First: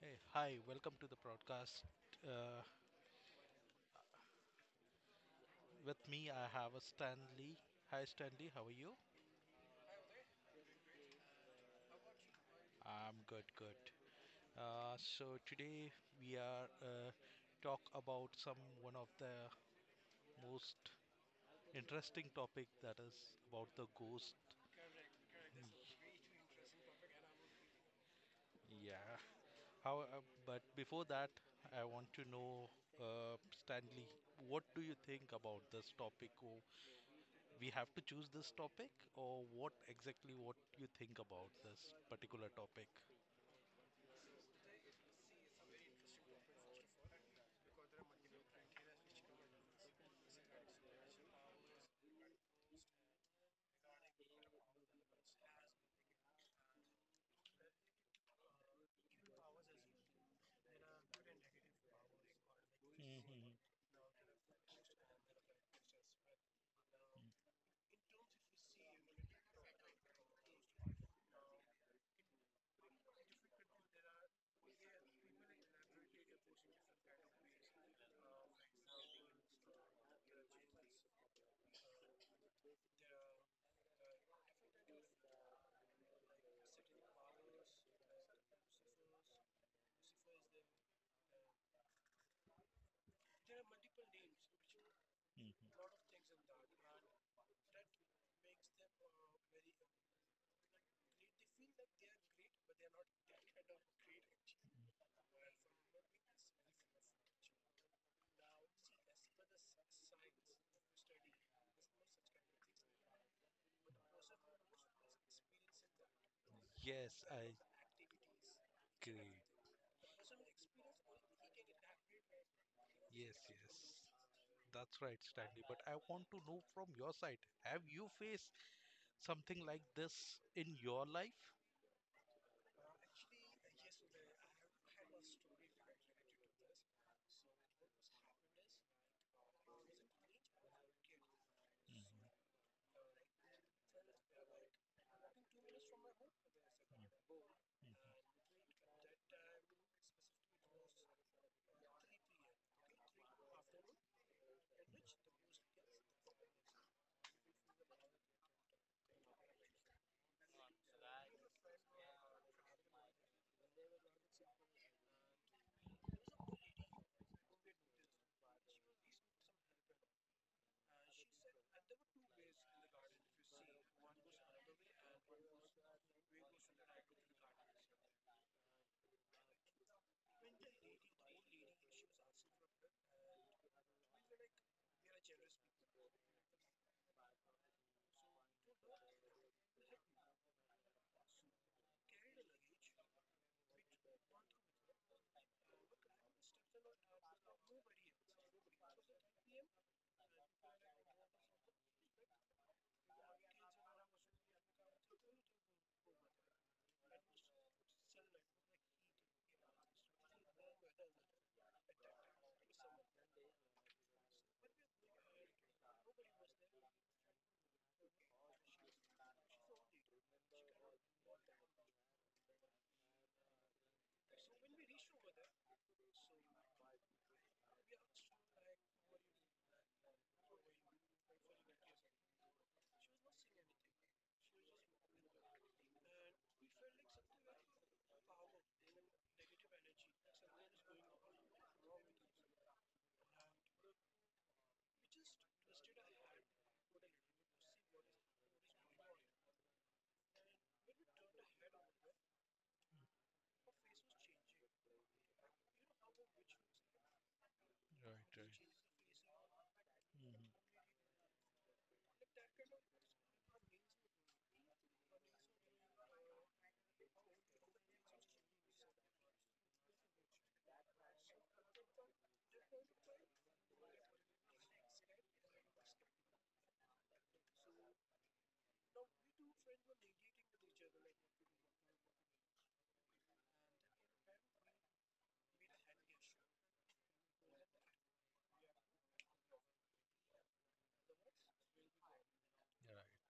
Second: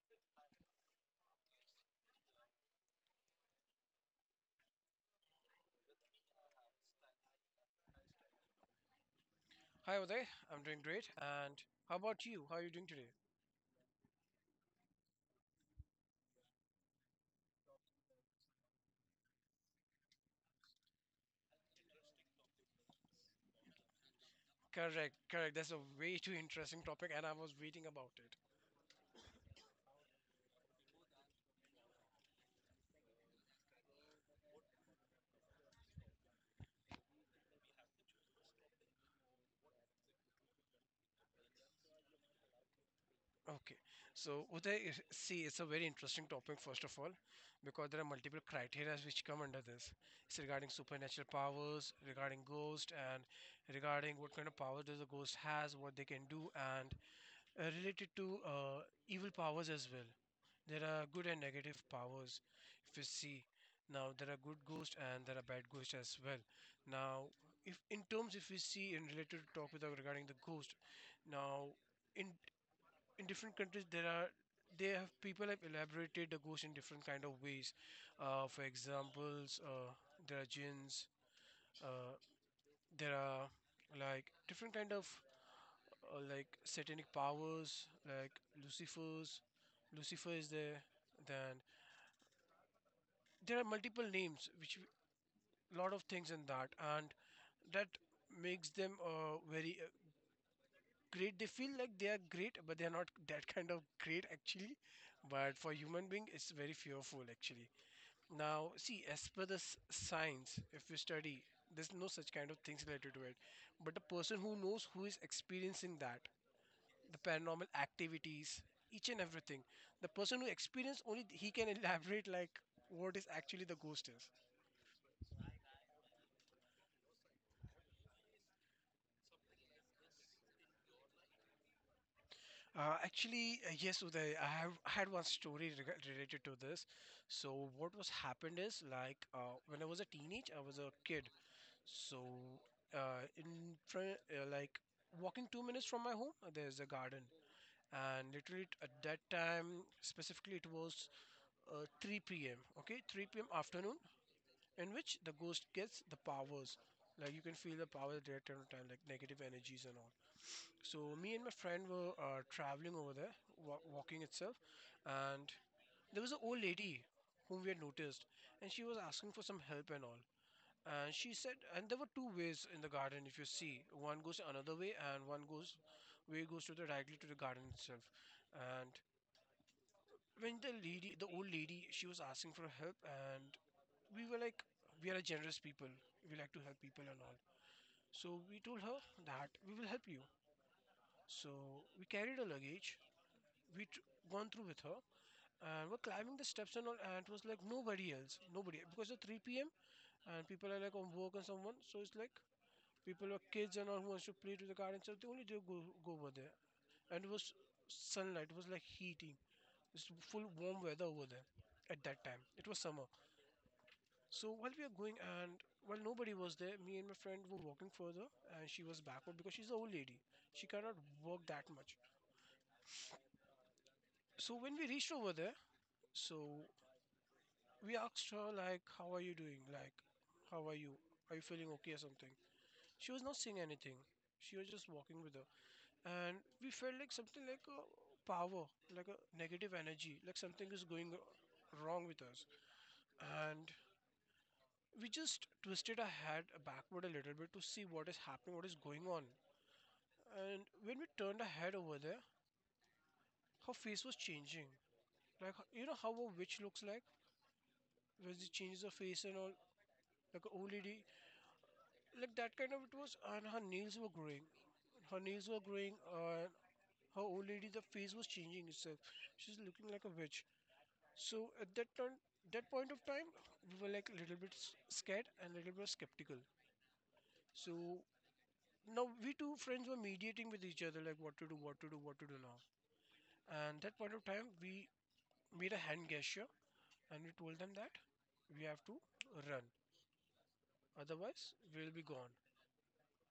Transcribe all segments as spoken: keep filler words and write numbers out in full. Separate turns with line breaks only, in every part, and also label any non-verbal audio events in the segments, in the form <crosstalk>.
Hey, hi, welcome to the broadcast. Uh, with me, I have a Stanley. Hi, Stanley, how are you?
Hi Uday, I'm doing great. And how about you? How are you doing today?
I'm good, good. Uh, so today we are uh, talk about some one of the most interesting topic that is about the ghost.
Correct, correct. That's a way too interesting topic, and I was reading about it.
Yeah. How? Uh, but before that, I want to know, uh, Stanley, what do you think about this topic? Oh, we have to choose this topic, or what exactly what you think about this particular topic?
Okay, so Uday, is- see, it's a very interesting topic, first of all, because there are multiple criteria which come under this. It's regarding supernatural powers, regarding ghost, and regarding what kind of power does a ghost has, what they can do, and uh, related to uh, evil powers as well. There are good and negative powers. If you see,
Mhm.
now there are good ghosts and there are bad ghosts as well. Now, if in terms if we see in related to talk without regarding the ghost, now in in different countries there are they have people have elaborated the ghost in different kind of ways. Uh, for examples, uh, there are jinns. Uh, there are like different kind of uh, like satanic powers, like Lucifer's. Lucifer is there. Then there are multiple names, which a lot of things in that, and that makes them uh, very uh, great. They feel like they are great, but they are not <laughs> that kind of great actually. But for human being, it's very fearful actually. Now, see, as per the s- science, if we study, there's no such kind of things related to it. But the person who knows who is experiencing that the
Yes, I
paranormal activities, each and
agree.
everything. The person who experienced only he can <laughs> elaborate like what is
Yes,
actually the
yes.
ghost is.
That's right, Stanley. But I want to know from your side, have you faced something like this in your life?
Uh, actually, uh, yes, Uday, I have I had one story reg- related to this. So what was happened is like uh, when I was a teenage, I was a kid.
Mhm.
So uh, in front, uh, like walking two minutes from my home, uh, there's a garden, and literally t- at that time specifically, it was uh, three p m. Okay, three p m afternoon, in which the ghost gets the powers. Like you can feel the power there time to time, like negative energies and all. So me and my friend were uh, traveling over there, wa- walking itself, and there was an old lady whom we had noticed, and she was asking for some help and all. And she said, and there were two ways in the garden. If you see, one goes another way, and one goes way goes to the directly to the garden itself. And when the lady, the old lady, she was asking for help, and we were like we are a generous people, we like to help people and all, so we told her that we will help you. So we carried her luggage, we tr- gone through with her, and we're climbing the steps and all, and it was like nobody else, nobody, because it's three p.m. and people are like on work and someone, so it's like people are kids and all who wants to play to the car and stuff, they only do go, go over there. And it was sunlight, it was like heating, it's full warm weather over there, at that time it was summer. So while we are going, and while nobody was there, me and my friend were walking further, and she was backward because she's an old lady. She cannot walk that much. So when we reached over there, so we asked her like, how are you doing? Like, how are you? Are you feeling okay or something? She was not saying anything. She was just walking with her. And we felt like something like a power, like a negative energy, like something is going wrong with us. And we just twisted our head backward a little bit to see what is happening, what is going on. And when we turned her head over there, her face was changing. Like you know how a witch looks like when
Right,
she
right.
changes her face and all, like
Mhm.
an old lady, like that kind of it was. And her nails were growing. Her nails were growing. Uh, her old lady, the face was changing itself. She's looking like a witch. So at that time, that point of time, we were like a little bit s- scared and a little bit skeptical. So now we two friends were mediating with each other, like what to do, what to do, what to do now. And that point of time, we made a hand gesture and we told them that we have to run, otherwise we'll be gone.
Right.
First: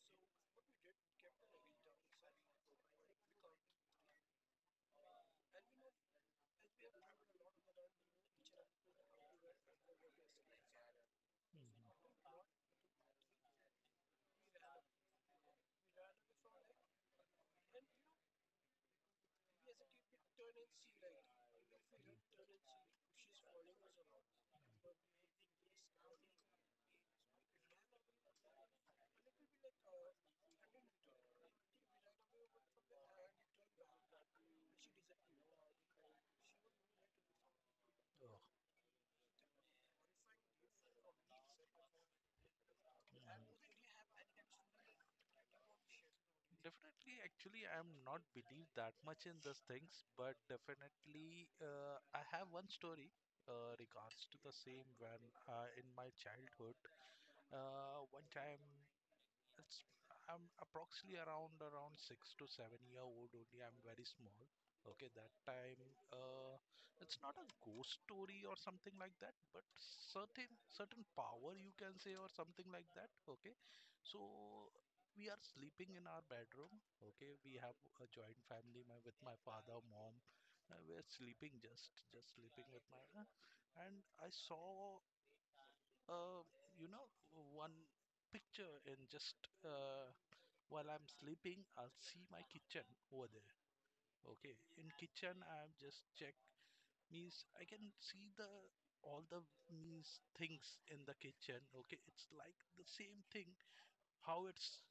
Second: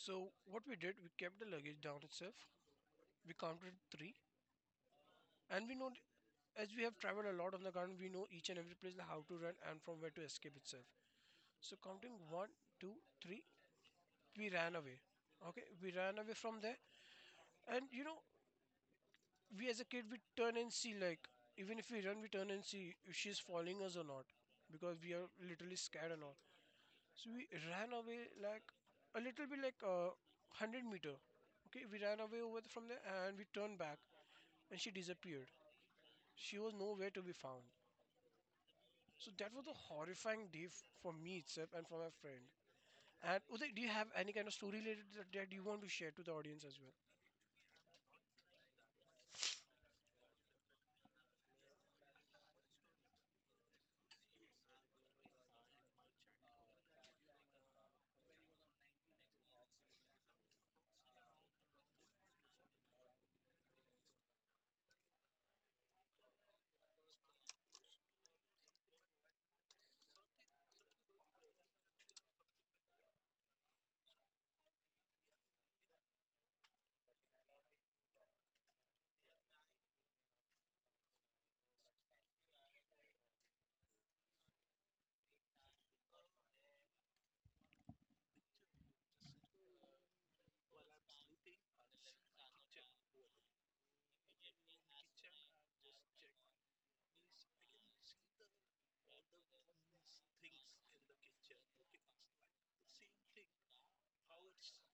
So what we did, we kept the luggage down itself, we counted three, and we know, as we have traveled a lot on the ground, we know each and every place how to run and from where to escape itself. So
Mhm.
counting one, two, three, we ran away. Okay, we ran away from there. And you know, we as a kid, we turn and see like, even if we run, we turn and see if she's following us or not, because we are literally scared and all. So we ran away like a little bit like uh, one hundred meter. Okay, we ran away over the, from there, and we turned back, and she disappeared. She was nowhere to be found. So that was a horrifying day f- for me itself and for my friend. And Uday, do you have any kind of story related that,
Oh.
that you want to share to the audience as well?
Definitely, actually, I'm not believe that much in these things, but definitely, uh, I have one story uh, regards to the same when uh, in my childhood, uh, one time it's I'm approximately around around six to seven year old only. I'm very small. Okay, that time uh, it's not a ghost story or something like that, but certain certain power you can say or something like that. Okay, so we are sleeping in our bedroom. Okay, we have a joint family my, with my father, mom. Uh, we're sleeping just just sleeping with my uh, and I saw uh, you know one picture in just uh, while I'm sleeping, I'll see my kitchen over there. Okay, in kitchen, I'm just check means I can see the all the means things in the kitchen. Okay, it's like the same thing. How it's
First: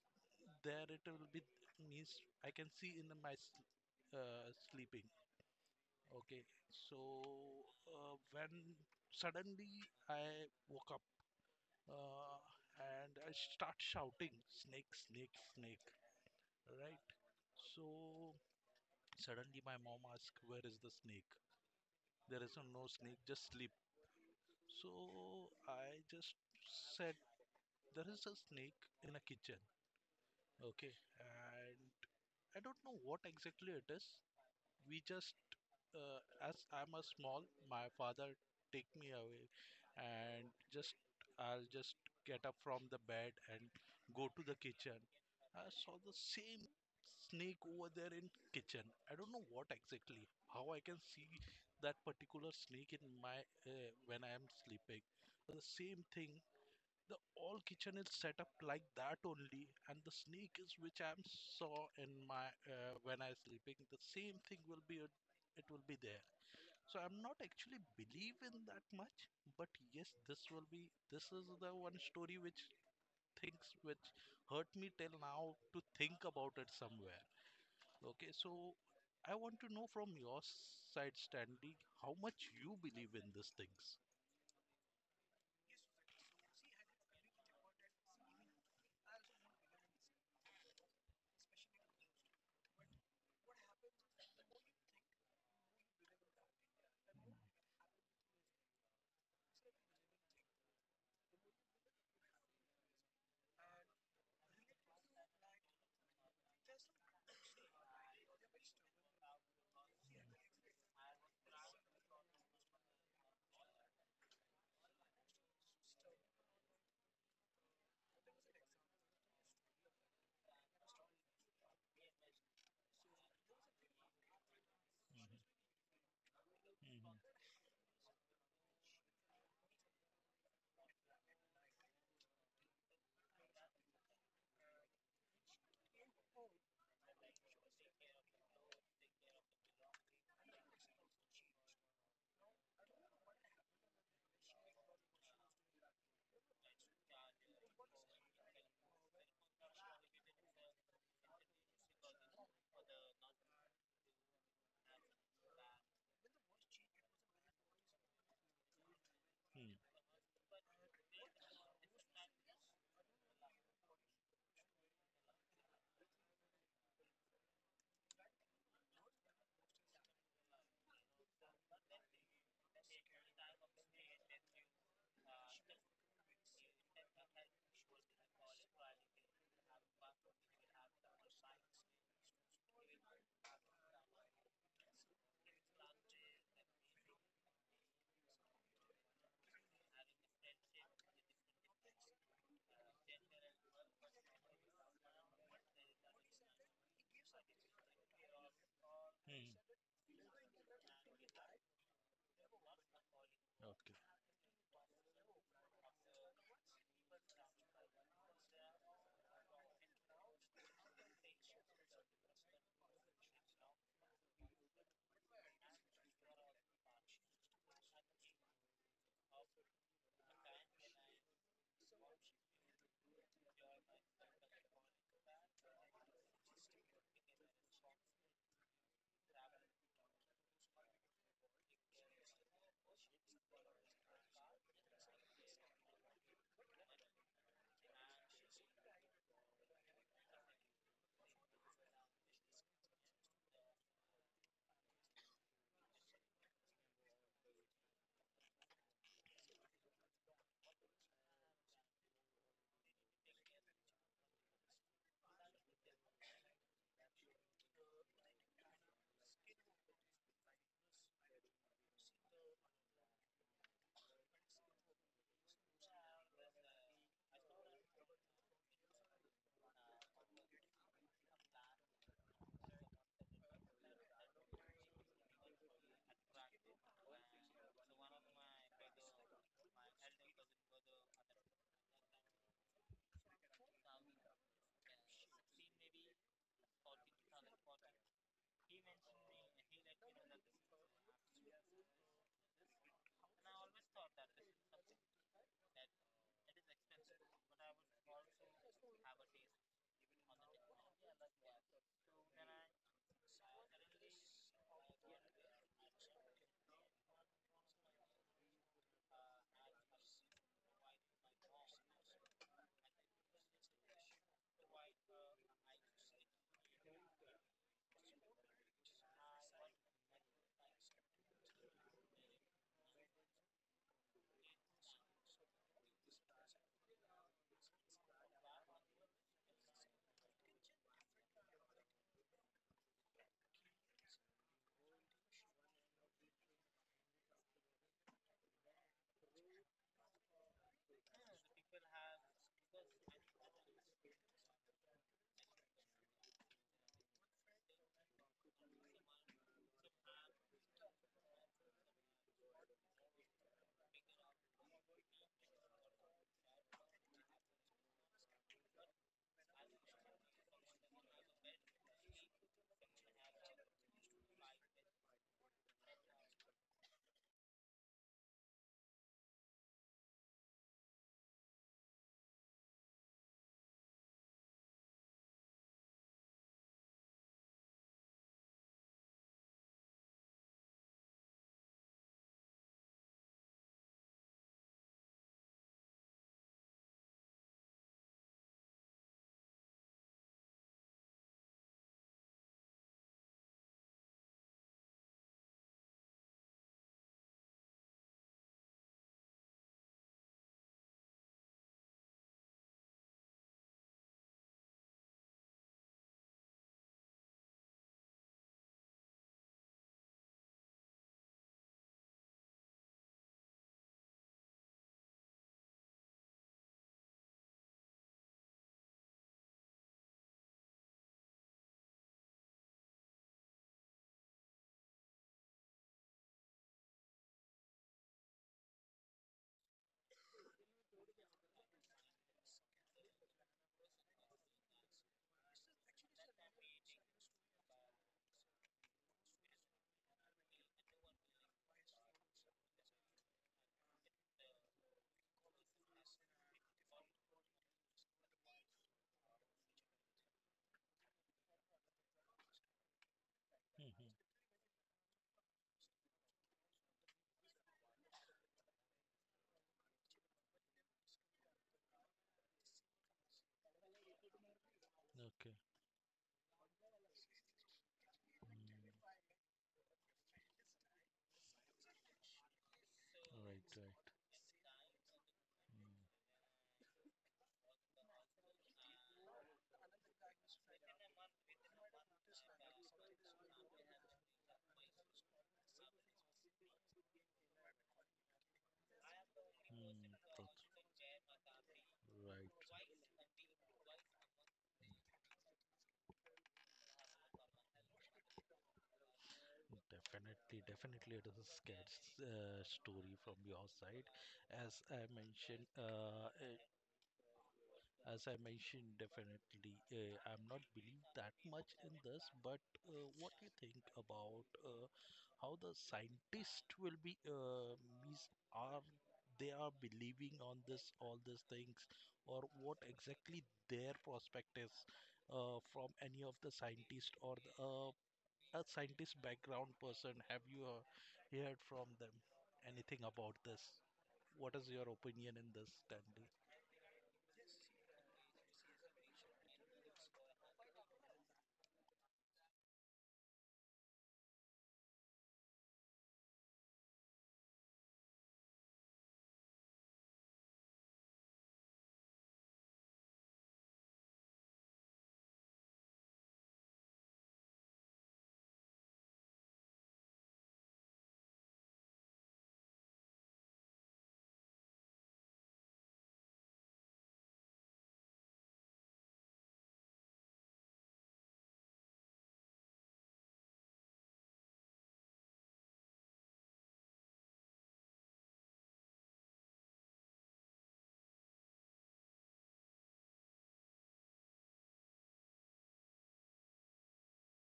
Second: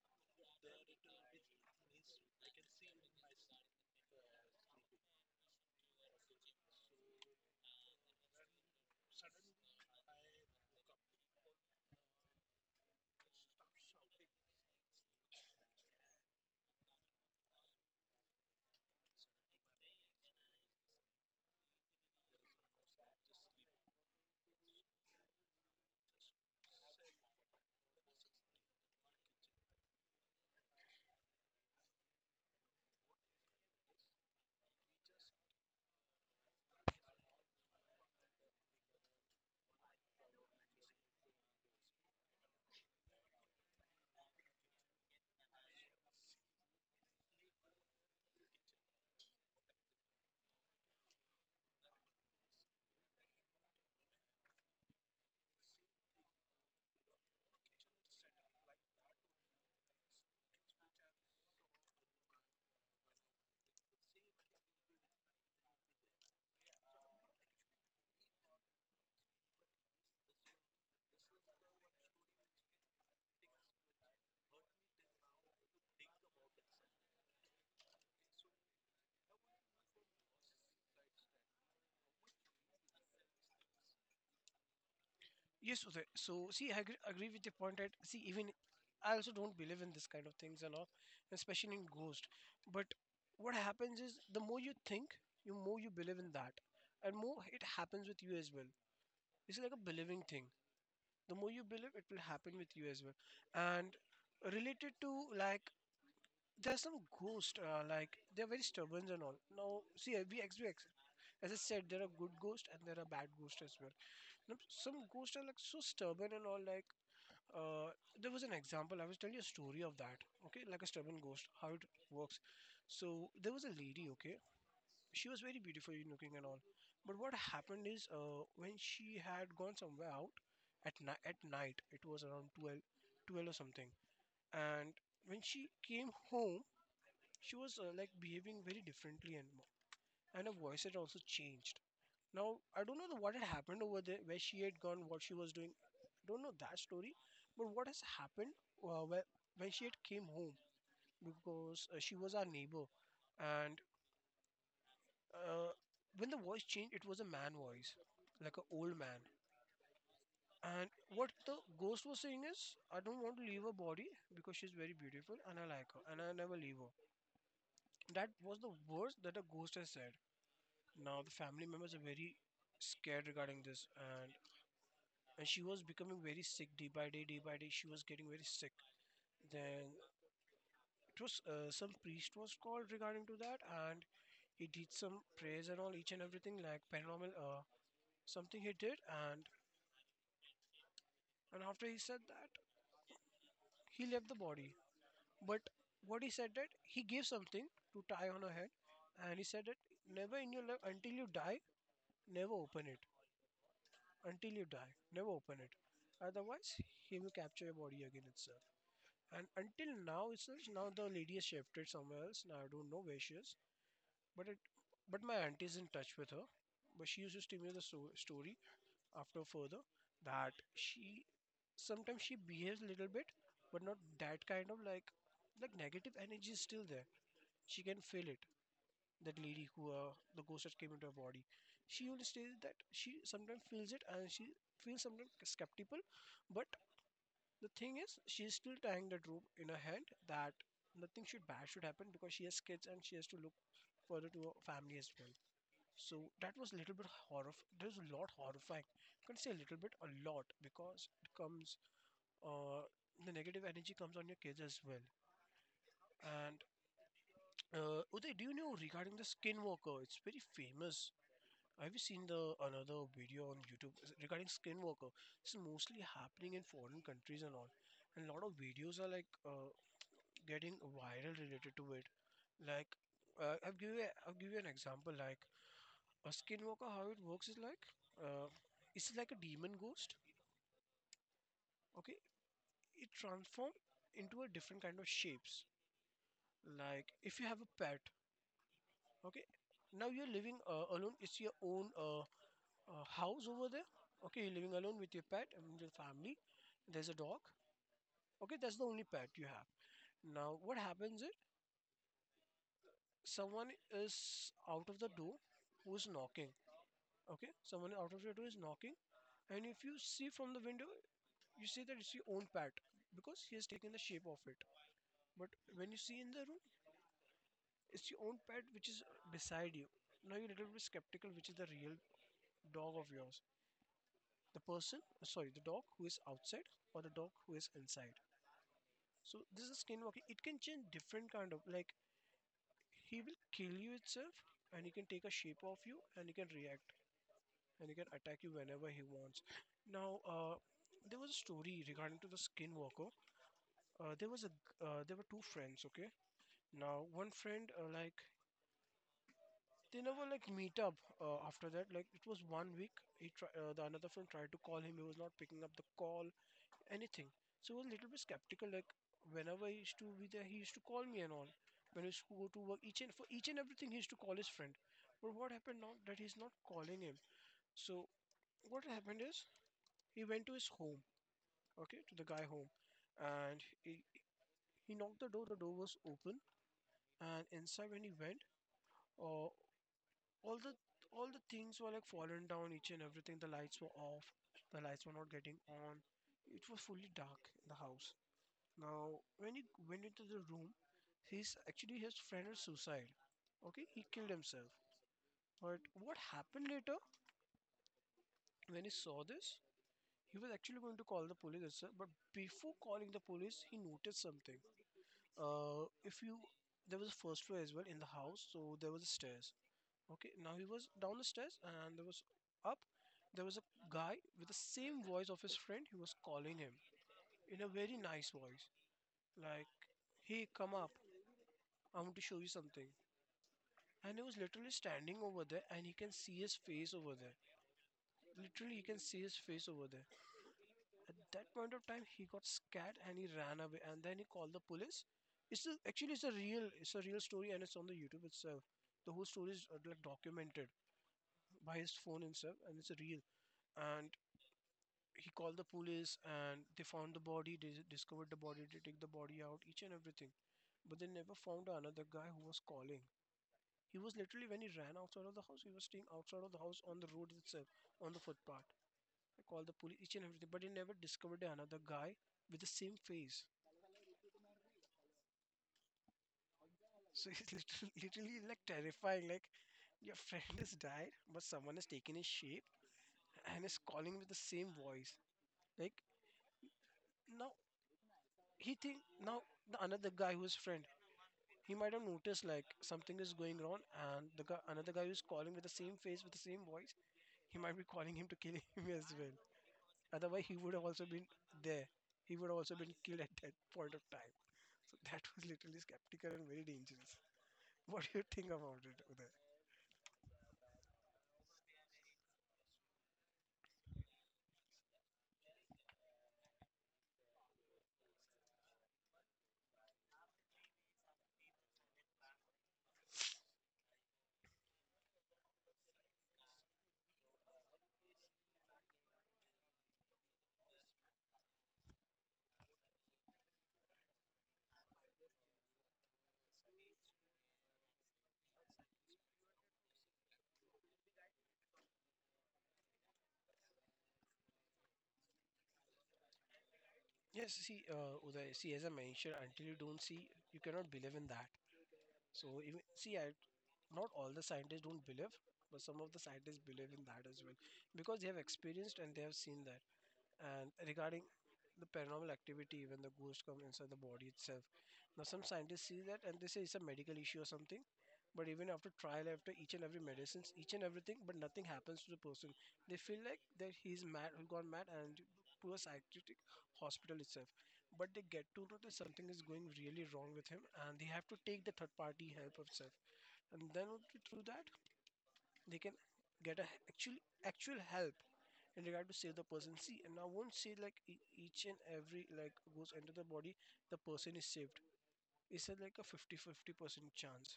there, it will be means I can see in the, my s- uh, sleeping. Okay, so uh, when suddenly I woke up uh, and I start shouting, snake, snake, snake, right? So suddenly, my mom asked, where is the snake? There is no snake, just sleep. So I just said, there is a snake in a kitchen. Okay. And I don't know what exactly it is. We just uh, as I'm a small, my father take me away and just I'll just get up from the bed and go to the kitchen. I saw the same snake over there in kitchen. I don't know what exactly, how I can see that particular snake in my uh, when I am sleeping. The same thing the all kitchen is set up like that only, and the snake is which I saw in my uh, when I sleeping. The same thing will be it it will be there. So I'm not actually believe in that much, but yes, this will be this is the one story which things which hurt me till now to think about it somewhere. Okay, so I want to know from your side, Stanley, how much you believe in these things.
Yes, Uday. So, see, I agree, agree with the point that, see, even I also don't believe in this kind of things and all, especially in ghost. But what happens is the more you think, you more you believe in that, and more it happens with you as well. It's like a believing thing. The more you believe, it will happen with you as well. And related to like, there are some ghosts, uh, like they're very stubborn and all. Now, see, uh, we, ex- we ex- as I said, there are good ghosts and there are bad ghosts as well. Now, some ghosts are like so stubborn and all, like uh, there was an example. I was telling you a story of that, okay, like a stubborn ghost, how it works. So there was a lady, okay, she
Mhm,
was very beautiful looking and all,
mhm.
but what happened is, uh, when she had gone somewhere out at ni- at night, it was around twelve, twelve or something, and when she came home, she was uh, like behaving very differently, and and her voice had also changed. Now, I don't know the, what had happened over there, where she had gone, what she was doing. I don't know that story. But what has happened uh, where, when she had came home, because uh, she was our neighbor. And uh, when the voice changed, it was a man voice, like an old man.
Hmm.
And what the ghost was saying is, I don't want to leave her body because she's very beautiful and I like her and I never leave her. That was the words that a ghost has said. Now, the family members are very scared regarding this, and and she was becoming very sick, day by day, day by day she was getting very sick. Then it was uh, some priest was called regarding to that, and he did some prayers and all, each and everything, like paranormal uh, something he did. and and after he said that he left the body, but what he said, that he gave something to tie on her head, and he said
Hmm.
that never in your life until you die, never open it,
Okay.
until you die never open it, otherwise he will capture your body again itself. And until now, it's now the lady has shifted somewhere else. Now I don't know where she is, but it, but my aunt is in touch with her. But she used to tell me the so- story after further that she sometimes she behaves a little bit, but not that kind of like like negative energy is still there. She can feel it. That lady who uh, the ghost that came into her body, she only states that she sometimes feels it and she feels sometimes skeptical, but the thing is, she is still tying that rope in her hand that nothing should bad should happen, because she has kids and she has to look further to her family as well. So that was a little bit horror. There's a lot horrifying. I can say a little bit, a lot, because it comes. Uh, the negative energy comes on your kids as well. And uh, Uday, do you know regarding the skinwalker? It's very famous. Have you seen the another video on YouTube regarding skinwalker? It's mostly happening in foreign countries and all. And a lot of videos are like uh, getting viral related to it. Like, uh, I'll give you, a, I'll give you an example. Like, a skinwalker, how it works is like, uh, it's like a demon ghost. Okay, it transforms into a different kind of shapes. Like, if you have a pet, okay, now you're living uh, alone. It's your own uh, uh, house over there. Okay, you're living alone with your pet and your family. There's a dog. Okay, that's the only pet you have. Now, what happens is someone is out of the door who's knocking. Okay, someone out of your is knocking, and if you see from the window, you see that it's your own pet because he has taken the shape of it. But when you see in the room, it's your own pet which is beside you. Now you're a little bit skeptical which is the real dog of yours. The person, sorry, the dog who is outside or the dog who is inside. So this is skinwalking. It can change different kind of like he will kill you itself and he can take a shape of you and he can react, and he can attack you whenever he wants. Now, uh, there was a story regarding to the Skinwalker. Uh, there was a g- uh, There were two friends. Okay, now one friend uh, like they never like meet up uh, after that. Like it was one week. He try, uh, the another friend tried to call him. He was not picking up the call. Anything. So he was a little bit skeptical. Like whenever he used to be there, he used to call me and all. When he used to go to work, each and for each and everything, he used to call his friend. But what happened now that he's not calling him? So what happened is he went to his home, okay, to the guy home. And he, he knocked the door, the door was open, and inside when he went, uh, all the all the things were like fallen down each and everything. The lights were off, the lights were not getting on. It was fully dark in the house. Now, when he went into the room, he's actually his friend is suicide. Okay, he killed himself. But what happened later when he saw this? He was actually going to call the police, itself, but before calling the police, he noticed something. Uh, if you There was a first floor as well in the house, so there was a stairs. Okay, now he was down the stairs and there was up. There was a guy with the same voice of his friend. He was calling him in a very nice voice, like, "Hey, come up! I want to show you something." And he was literally standing over there, and he can see his face over there. Literally, he can see his face over there. At that point of time, he got scared and he ran away. And then he called the police. It's a, actually it's a real it's a real story and it's on the YouTube itself. The whole story is uh, like documented by his phone himself and it's real. And he called the police and they found the body. They discovered the body. They take the body out, each and everything. But they never found another guy who was calling. He
Mhm.
was literally when he ran outside of the house. He was staying outside of the house on the road itself, on the footpath. I called the police, each and everything, but he never discovered another guy with the same face.
Okay.
So <laughs> it's literally, literally like terrifying. Like your friend has died, but someone has taken his shape and is calling with the same voice. Like
Mm.
now he think now the another guy who's friend he might have noticed like something is going wrong, and the guy, another guy who's calling with the same face with the same voice, he might be <laughs> calling him to kill him as well. Otherwise, he would have also been there. He would
Right,
have also
right.
been killed
Mm.
at
Okay.
that point of
Right.
time. So that was literally skeptical and very dangerous. <laughs> What do you think about it, Uday?
Definitely, definitely, it is a scared uh, story from your side. As I mentioned, uh, uh, As I mentioned, definitely, uh, I'm not believe that much in this, but uh, what do you think about uh, how the scientists will be uh, mis are they are believing on this all these things, or what exactly their perspectives uh, from any of the scientist or the, uh, a scientist background person? Have you uh, heard from them anything about this? What is your opinion in this, Stanley?
Yes, see, uh, Uday, see, as I mentioned, until you don't see, you cannot believe in that. So, even, see, I, not all the scientists don't believe, but some of the scientists believe in that as well because they have experienced and they have seen that. And regarding the paranormal activity, when the ghost comes inside the body itself, now some scientists see that and they say it's a medical issue or something. But even after trial, after each and every medicines, each and everything, but nothing happens to the person. They feel like that he's mad, he gone mad, and poor psychiatric hospital itself. But they get to know that something is going really wrong with him, and they have to take the third party help of self. And then only through that, they can get a h- actual actual help and regard to save the person. See, and I won't say like e- each and every like goes into the body, the person is saved. It's a, like a fifty-fifty percent chance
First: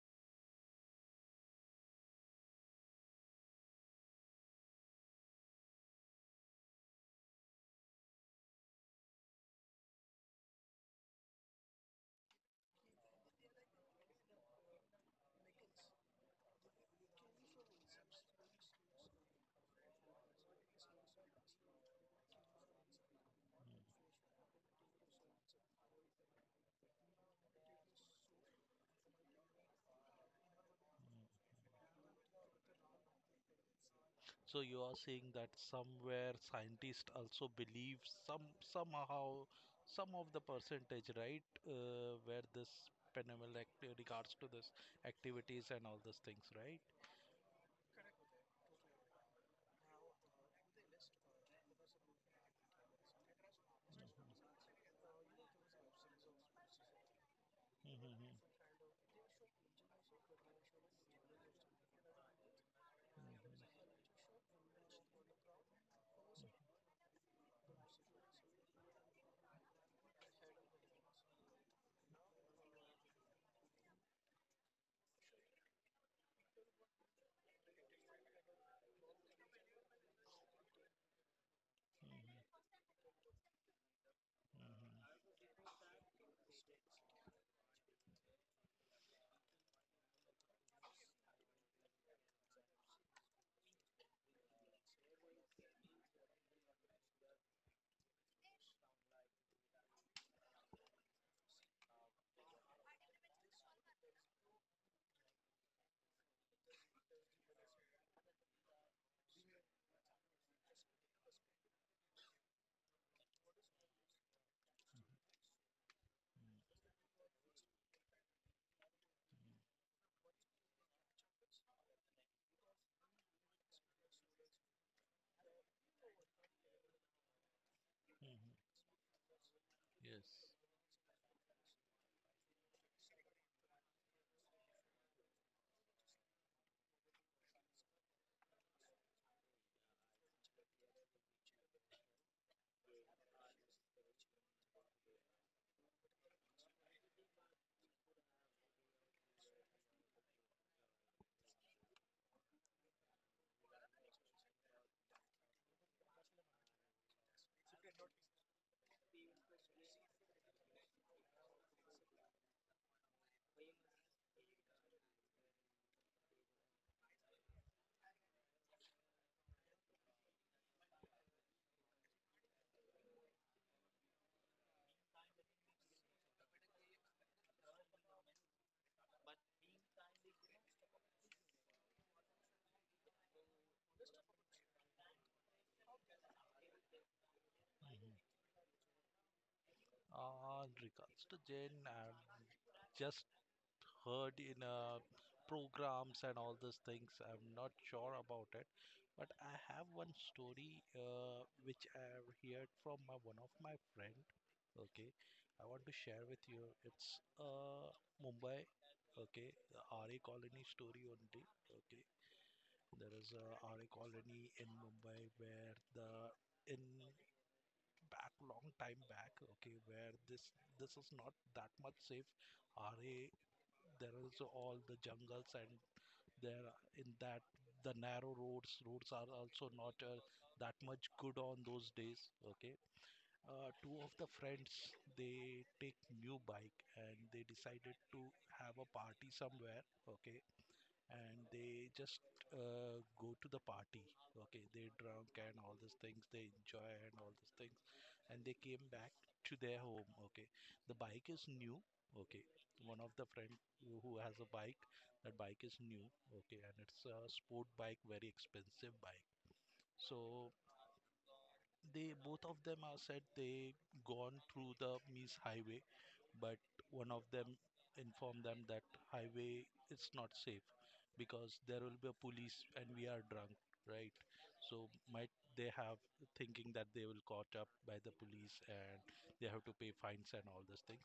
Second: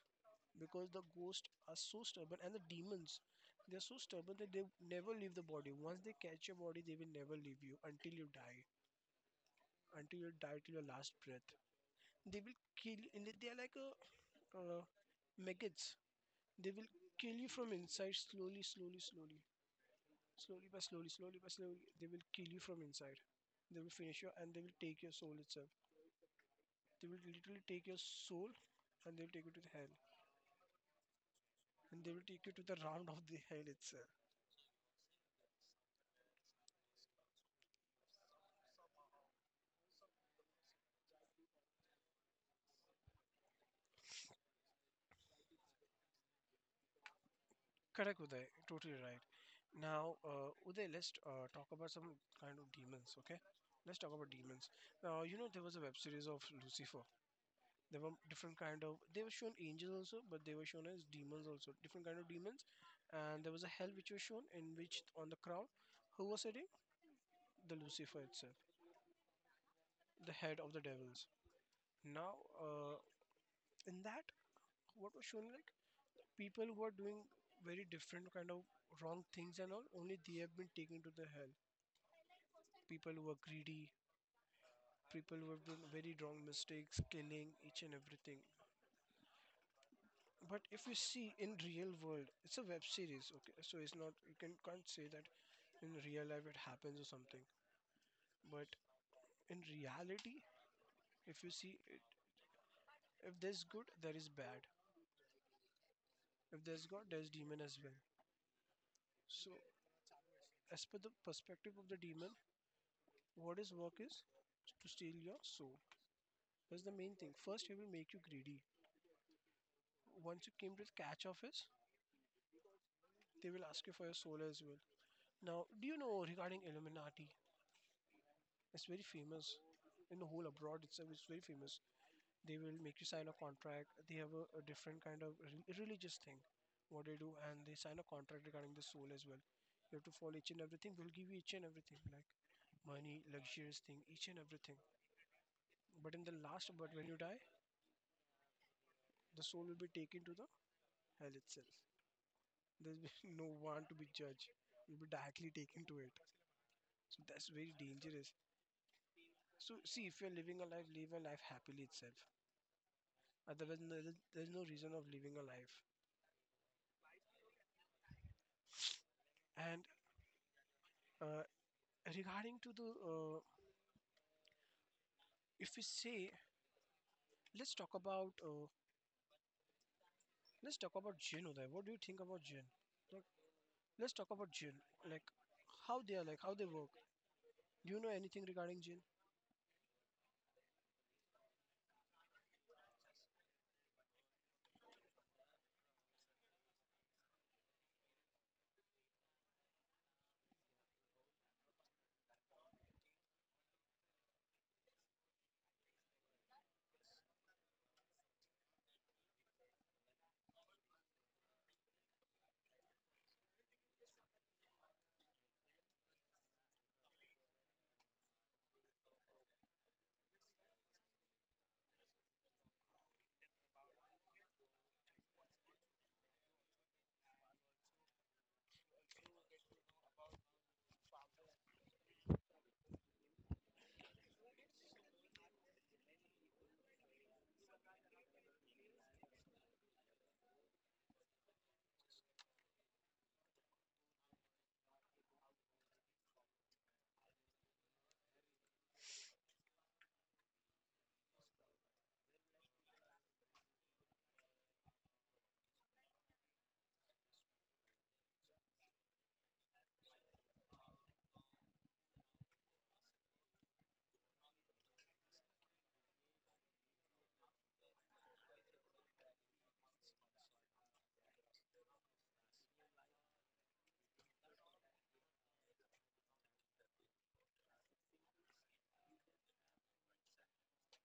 because the ghosts are so stubborn and the demons, they're so stubborn that they never leave the body. Once they catch your body, they will never leave you until you die, until you die till your last breath. They will kill you, and they are like a uh, maggots. They will kill you from inside slowly, slowly, slowly. Slowly but slowly, slowly but slowly, they will kill you from inside.
Mm.
They will finish you and they will take your soul itself. They will literally take your soul and they will take you to the hell. And they will take you to the round of the hell itself.
So you are saying that somewhere scientists also believe some somehow some of the percentage, right? Uh, where this phenomenal act regards to this activities and all those things, right?
Correct, Uday. Totally right. Now, uh, Uday, let's uh, talk about some kind of demons, okay? Let's talk about demons. Now, you know, there was a web series of Lucifer. There were different
Mm-hmm.
kind of. They were shown angels also, but they were shown as demons also. Different kind of demons, and there was a hell which was shown in which on the crown, who was sitting, the Lucifer itself, the head of the devils. Now, uh, in that, what was shown like people who are doing very different kind of wrong things and all, only they have been taken to the hell. People who are greedy, people who have done very wrong mistakes, killing each and everything. But if you see in real world, it's a web series, okay? So it's not you can can't say that in real life it happens or something. But in reality, if you see it, if there's good, there is bad. If there's God, there's demon as well. So as per the perspective of the demon, what his work is to steal your soul. That's the main thing. First, he will make you greedy. Once you came to the catch of his, they will ask you for your soul as well. Now, do you know regarding Illuminati? It's very famous in the whole
Yes.
abroad. It's, it's very famous. They will make you sign a contract. They have a, a different kind of re- religious thing, what they do, and they sign a contract regarding the soul as well. You have to follow each and everything. We'll give you each and everything, like money, luxurious thing, each and everything. But in the last, but when you die, the soul will be taken to the hell itself. There will be <laughs> no one to be judged. You'll be directly taken to it. So that's very dangerous. So see, if you're living a life, live a life happily itself. Otherwise, no- there's no reason of living a life. And uh, regarding to the, uh, if we say, let's talk about, uh, let's talk about jinn, Uday. What do you think about jinn? Like, let's talk about jinn. Like, how they are, like how they work. Do you know
Mhm.
anything regarding jinn?
Uh, in regards to Jane, I'm just heard in uh, programs and all these things. I'm not sure about it, but I have one story uh, which I've heard from my, one of my friend. Okay, I want to share with you. It's uh, Mumbai. Okay, the R A colony story only. Okay, there is a R A colony in Mumbai where the in back long time back, okay, where this this is not that much safe R A, there is all the jungles and there are- in that the narrow roads roads are also not uh, that much good on those days. Okay, uh, two of the friends, they take new bike and they decided to have a party somewhere, okay, and they just uh, go to the party. Okay, they drunk and all these things, they enjoy and all these things, and they came back to their home. Okay, the bike is new. Okay, one of the friend who who has a bike, that bike is new. Okay, and it's a sport bike, very expensive bike. So they both of them are said they gone through the Mies Highway, but one of them informed them that highway is not safe because there will be a police and we are drunk, right? So might they have thinking that they will caught up by the police and they have to pay fines and all those things.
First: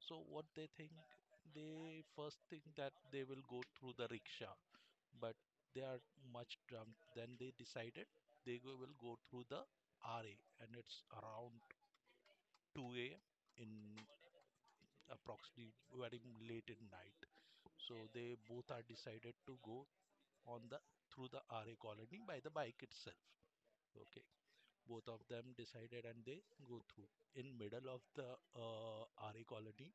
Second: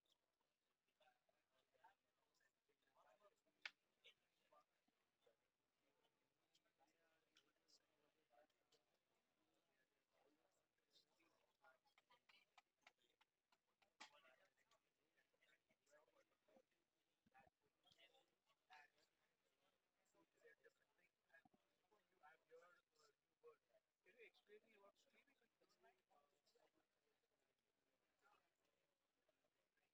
So what they think, they first think that they will go through the rickshaw, but they are much drunk. Then they decided they go- will go through the ra, and it's around two a m in approximately very late at night. So they both are decided to go on the through the R A colony by the bike itself. Okay, both of them decided and they go through. In middle of the uh, R A colony,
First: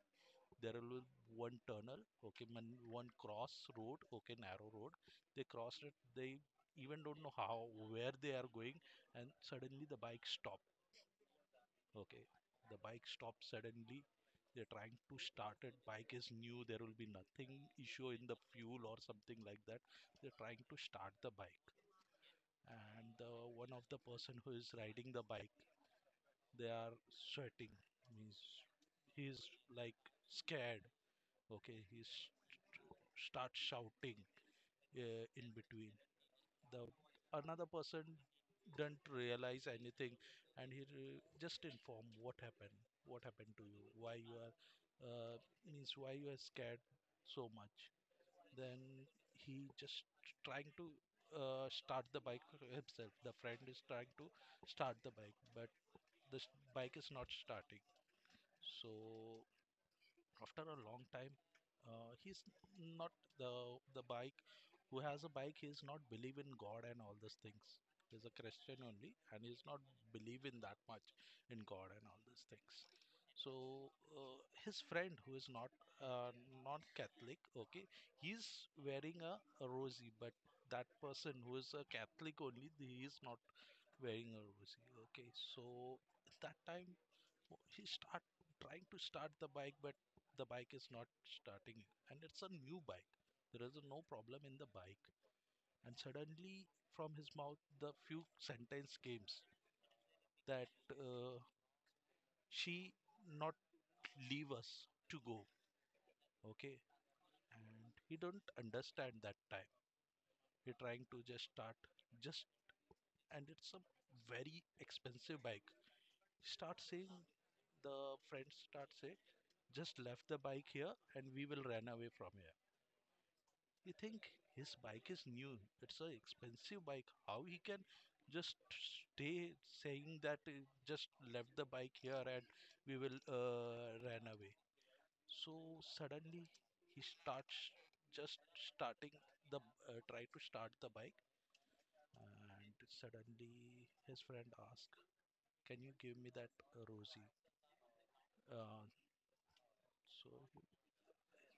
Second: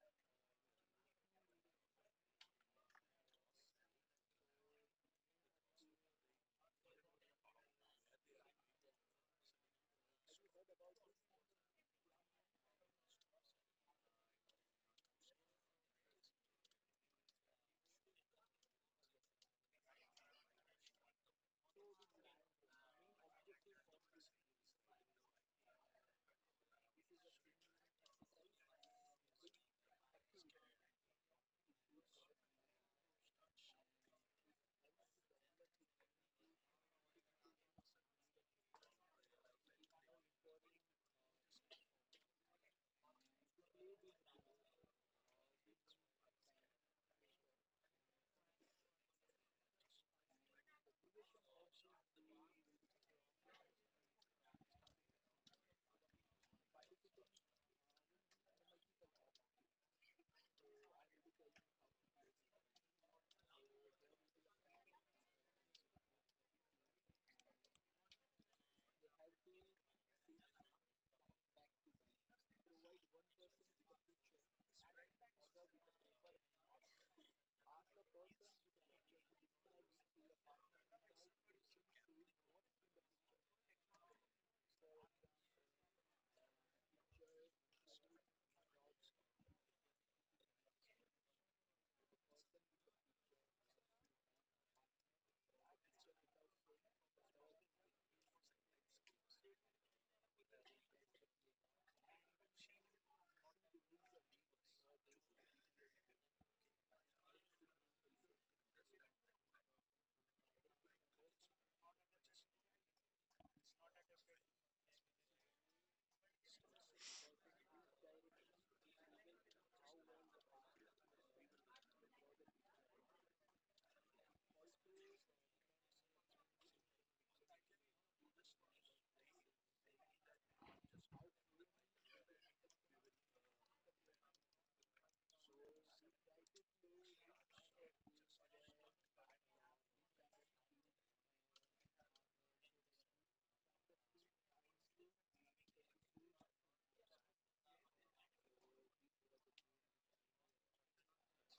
there will be one tunnel. Okay, one cross road. Okay, narrow road. They crossed it. They even don't know how where they are going, and suddenly the bike stop. Okay. The bike stops suddenly. They're trying to start it. Bike is new. There will be nothing issue in the fuel or something like that. They're trying to start the bike. And uh, one of the person who is riding the bike, they are sweating. Means he's like scared. Okay. He's st- starts shouting uh, in between. The another person didn't realize anything and he re- just inform, what happened, what happened to you, why you are uh, means why you are scared so much? Then he just trying to uh, start the bike himself, the friend is trying to start the bike, but this bike is not starting. So after a long time uh, he's not the the bike who has a bike, he's not believe in god and all these things, he's a Christian only and he's not believe in that much in god and all these things. So uh, his friend who is not uh, non Catholic, okay, he's wearing a, a rosy, but that person who is a Catholic only, he is not wearing a rosy. Okay, so that time he start trying to start the bike, but the bike is not starting, and it's a new bike, there is no problem in the bike. And suddenly from his mouth the few sentence came that uh, she not leave us to go. Okay, and he don't understand that time, he trying to just start just, and it's a very expensive bike, start saying the friends start say, just left the bike here and we will run away from here. You think his bike is new, it's an expensive bike. How he can just stay saying that he just left the bike here and we will uh, run away. So suddenly he starts just starting the uh, try to start the bike, and suddenly his friend asks, "Can you give me that uh, Rosie?" Uh, so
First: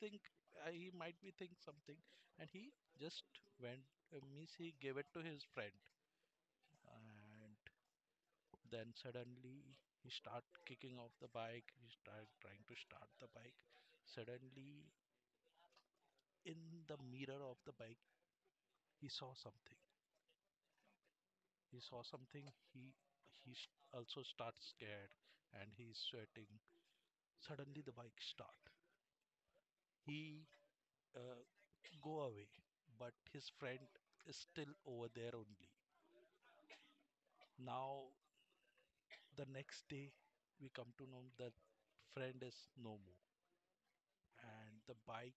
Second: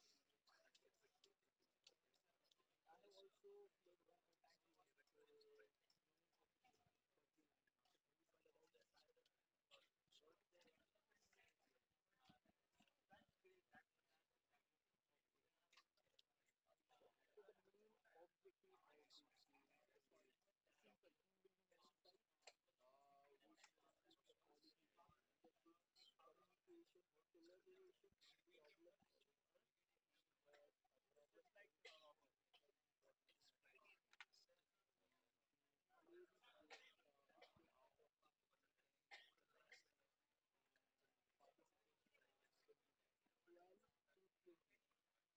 I think uh, he might be think something and he just went, uh, means he gave it to his friend. And then suddenly he start kicking off the bike, he start trying to start the bike. Suddenly in the mirror of the bike he saw something, he saw something, he he s- also starts scared and he's sweating. Suddenly the bike start, he uh, go away, but his friend is still over there only. Now, the next day we come to know that friend is no more, and the bike...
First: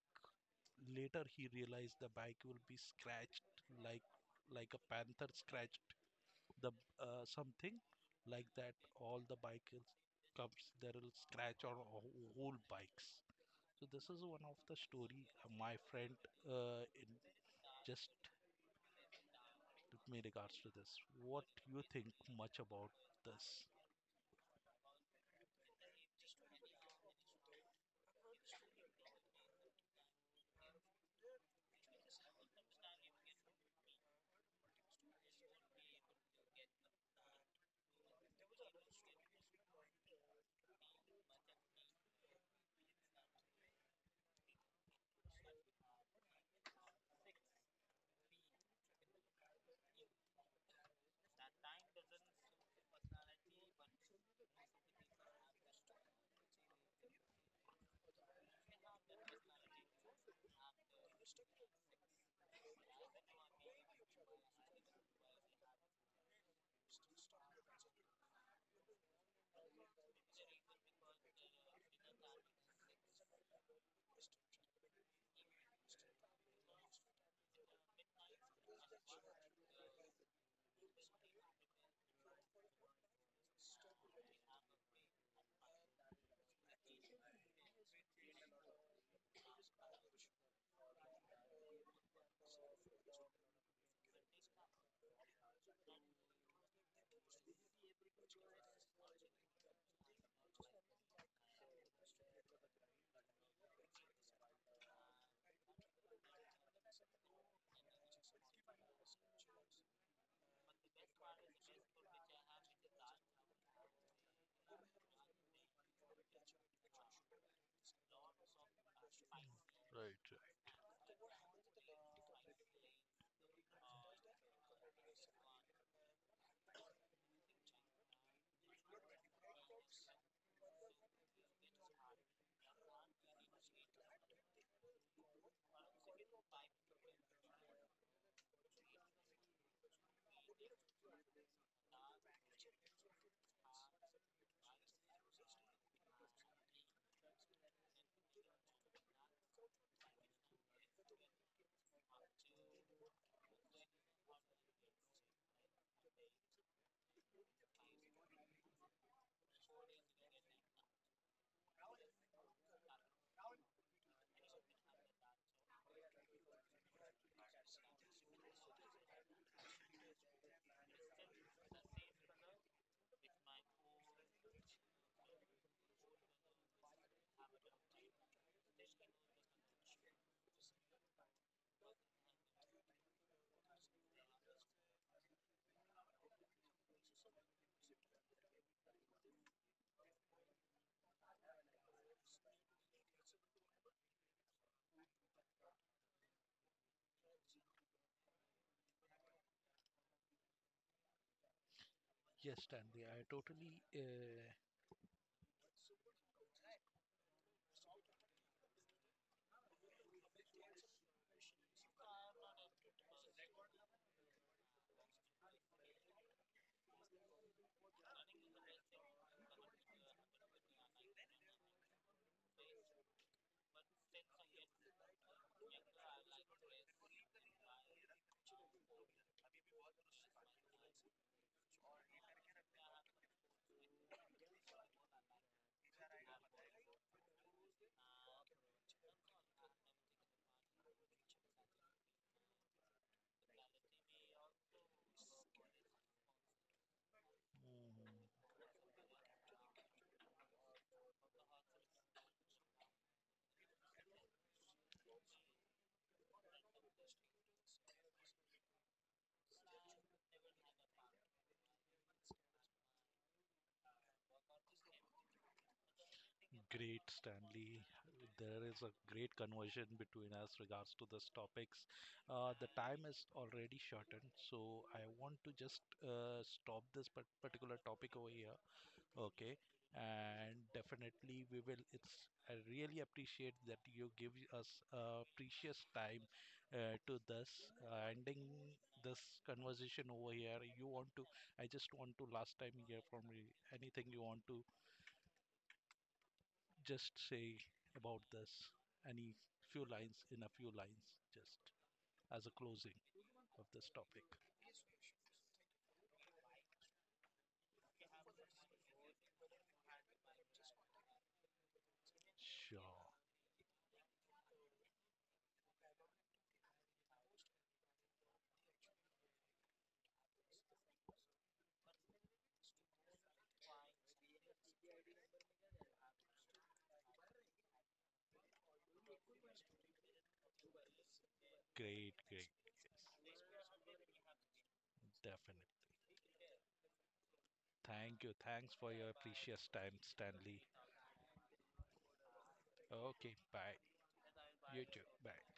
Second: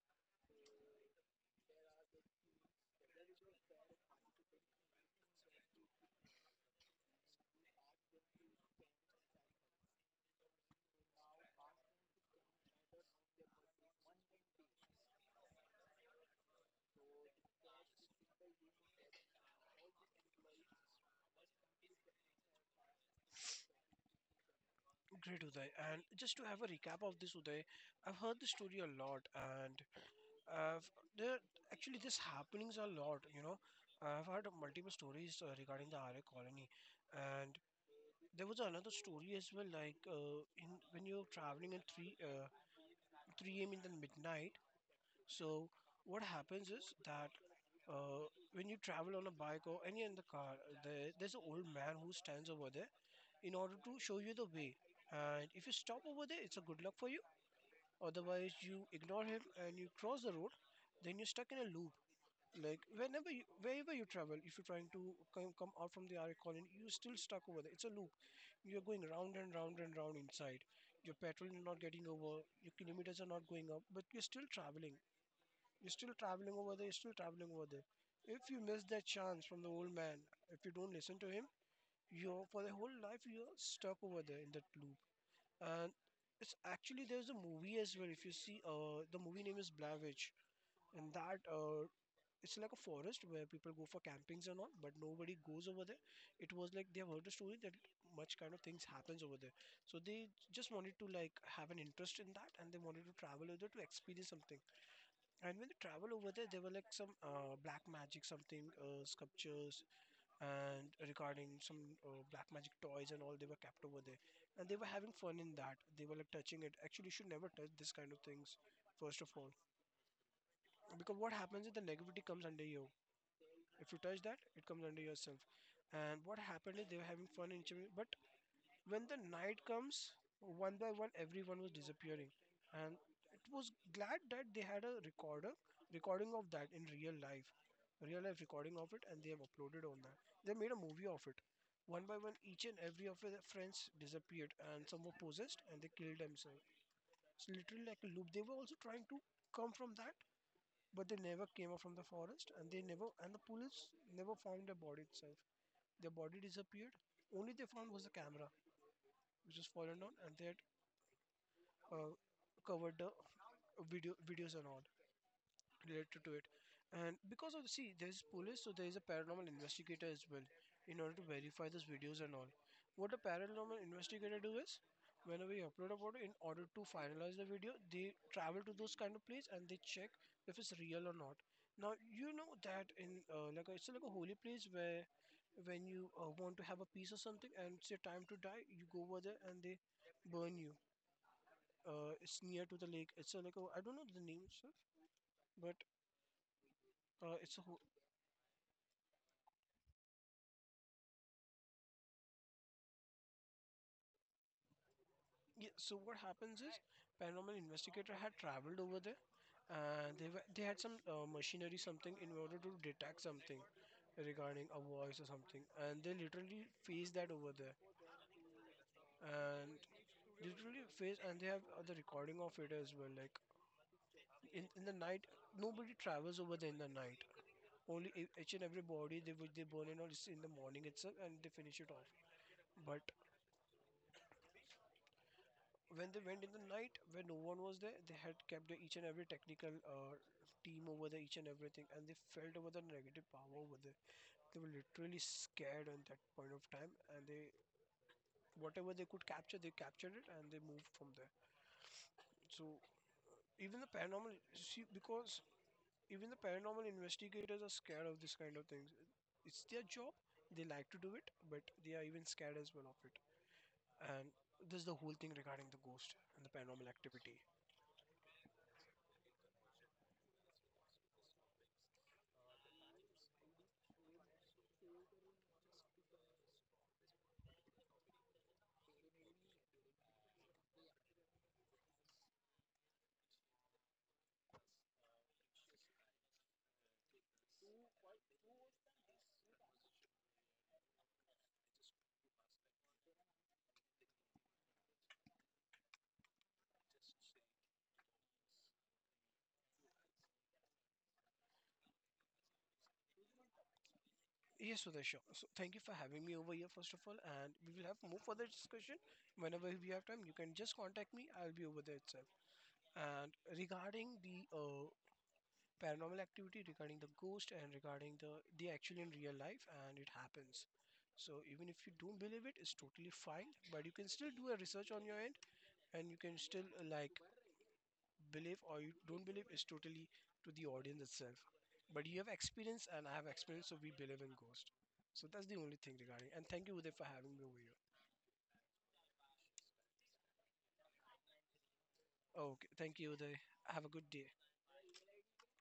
Later, he realized the bike will be scratched like like a panther scratched the uh, something like that. All the bikers comes there will scratch on wh- whole bikes. So this is one of the story uh, my friend uh, in just me regards to this. What you think much about this?
Great, Uday. And just to have a recap of this, Uday, I've heard the story a lot, and I've there actually this happenings a lot. You know, I've heard multiple stories uh, regarding the Arya colony, and there was another story as well, like uh, in when you're traveling at three uh, three a m in the midnight. So what happens is that uh, when you travel on a bike or any in the car, there, there's an old man who stands over there in order to show you the way. And if you stop over there, it's a good luck for you. Otherwise, you ignore him and you cross the road, then you're stuck in a loop. Like whenever, you, wherever you travel, if you're trying to come, come out from the R A colony, you're still stuck over there. It's a loop. You're going round and round and round inside. Your petrol is not getting over. Your kilometers are not going up, but you're still traveling. You're still traveling over there. You're still traveling over there. If you miss that chance from the old man, if you don't listen to him, you're for the whole life you're stuck over there in that loop, and it's actually, there's a movie as well. If you see, uh the movie name is Blair Witch. And that uh It's like a forest where people go for campings and all, but nobody goes over there. It was like they have heard a story that much kind of things happens over there. So they just wanted to like have an interest in that, and they wanted to travel over there to experience something. And when they travel over there, there were like some uh, black magic something, uh, sculptures, and regarding some uh, black magic toys and all, they were kept over there. And they were having fun in that. They were like touching it. Actually, you should never touch this kind of things, first of all,
Right, right.
because what happens is the negativity comes under you. If you touch that, it comes under yourself. And what happened is they were having fun in each other, but when the night comes, one by one, everyone was disappearing, and it was glad that they had a recorder, recording of that in real life, real life recording of it, and they have uploaded on that. They made a movie of it. One by one, each and every of their friends disappeared, and some were possessed, and they killed themselves. It's literally like a loop. They were also trying to come from that, but they never came out from the forest, and they never, and the police never found their body itself. Their body disappeared. Only they found was the camera, which was fallen down, and they had uh, covered the video videos and all related to it. And because of, see, there's police, so there is a paranormal investigator as well, in order to verify those videos and all. What a paranormal investigator do is, whenever you upload a photo in order to finalize the video, they travel to those kind of place and they check if it's real or not. Now you know that in uh, like a, it's like a holy place where when you uh, want to have a peace or something, and it's your time to die, you go over there and they burn you. Uh, it's near to the lake. It's a, like a, I don't know the name stuff, but uh, it's a ho-
Yes, Stanley, I totally uh,
yeah. So what happens is paranormal investigator had traveled over there, and they were, they had some uh, machinery something in order to detect something regarding a voice or something, and they literally faced that over there, and literally faced, and they have uh, the recording of it as well. Like in in the night, nobody travels over there in the night. Only e- each and every body they would they burn and all is in the morning itself, and they finish it off. But when they went in the night, when no one was there, they had kept the each and every technical uh, team over there, each and everything, and they felt over the negative power over there. They were literally scared at that point of time, and they,
mm,
whatever they could capture, they captured it, and they moved from there. So even the paranormal, see, because even the paranormal investigators are scared of this kind of things. It's their job, they like to do it, but they are even scared as well of it. And this is the whole thing regarding the ghost and the paranormal
great,
activity.
Stanley. There is a great conversion between us regards to this topics. Uh, the time is already shortened, so I want to just uh, stop this par- particular topic over here. Okay, and definitely we will. It's I really appreciate that you give us uh, precious time uh, to this uh, ending this conversation over here. You want to? I just want to last time hear from you anything you want to just say about this? Any few lines, in a few lines, just as a closing of this topic.
Yes, Sudhir, sure. So thank you for having me over here, first of all, and we will have more further discussion whenever we have time. You can just contact me; I'll be over there itself.
Sure.
And regarding the uh, paranormal activity, regarding the ghost, and regarding the the actual in real life, and it happens. So even if you don't believe it, it's totally fine. But you can still do a research on your end, and you can still uh, like believe, or you don't believe is totally to the audience itself. But
Great,
you have
great.
experience and I have experience, so we believe in ghost.
Yes,
So that's the
definitely.
only thing regarding. And thank you, Uday, for having me over here.
Thank you. Thanks for your precious time, Stanley.
Okay, thank you, Uday.
Okay, bye.
Have a good day.
You too. Bye.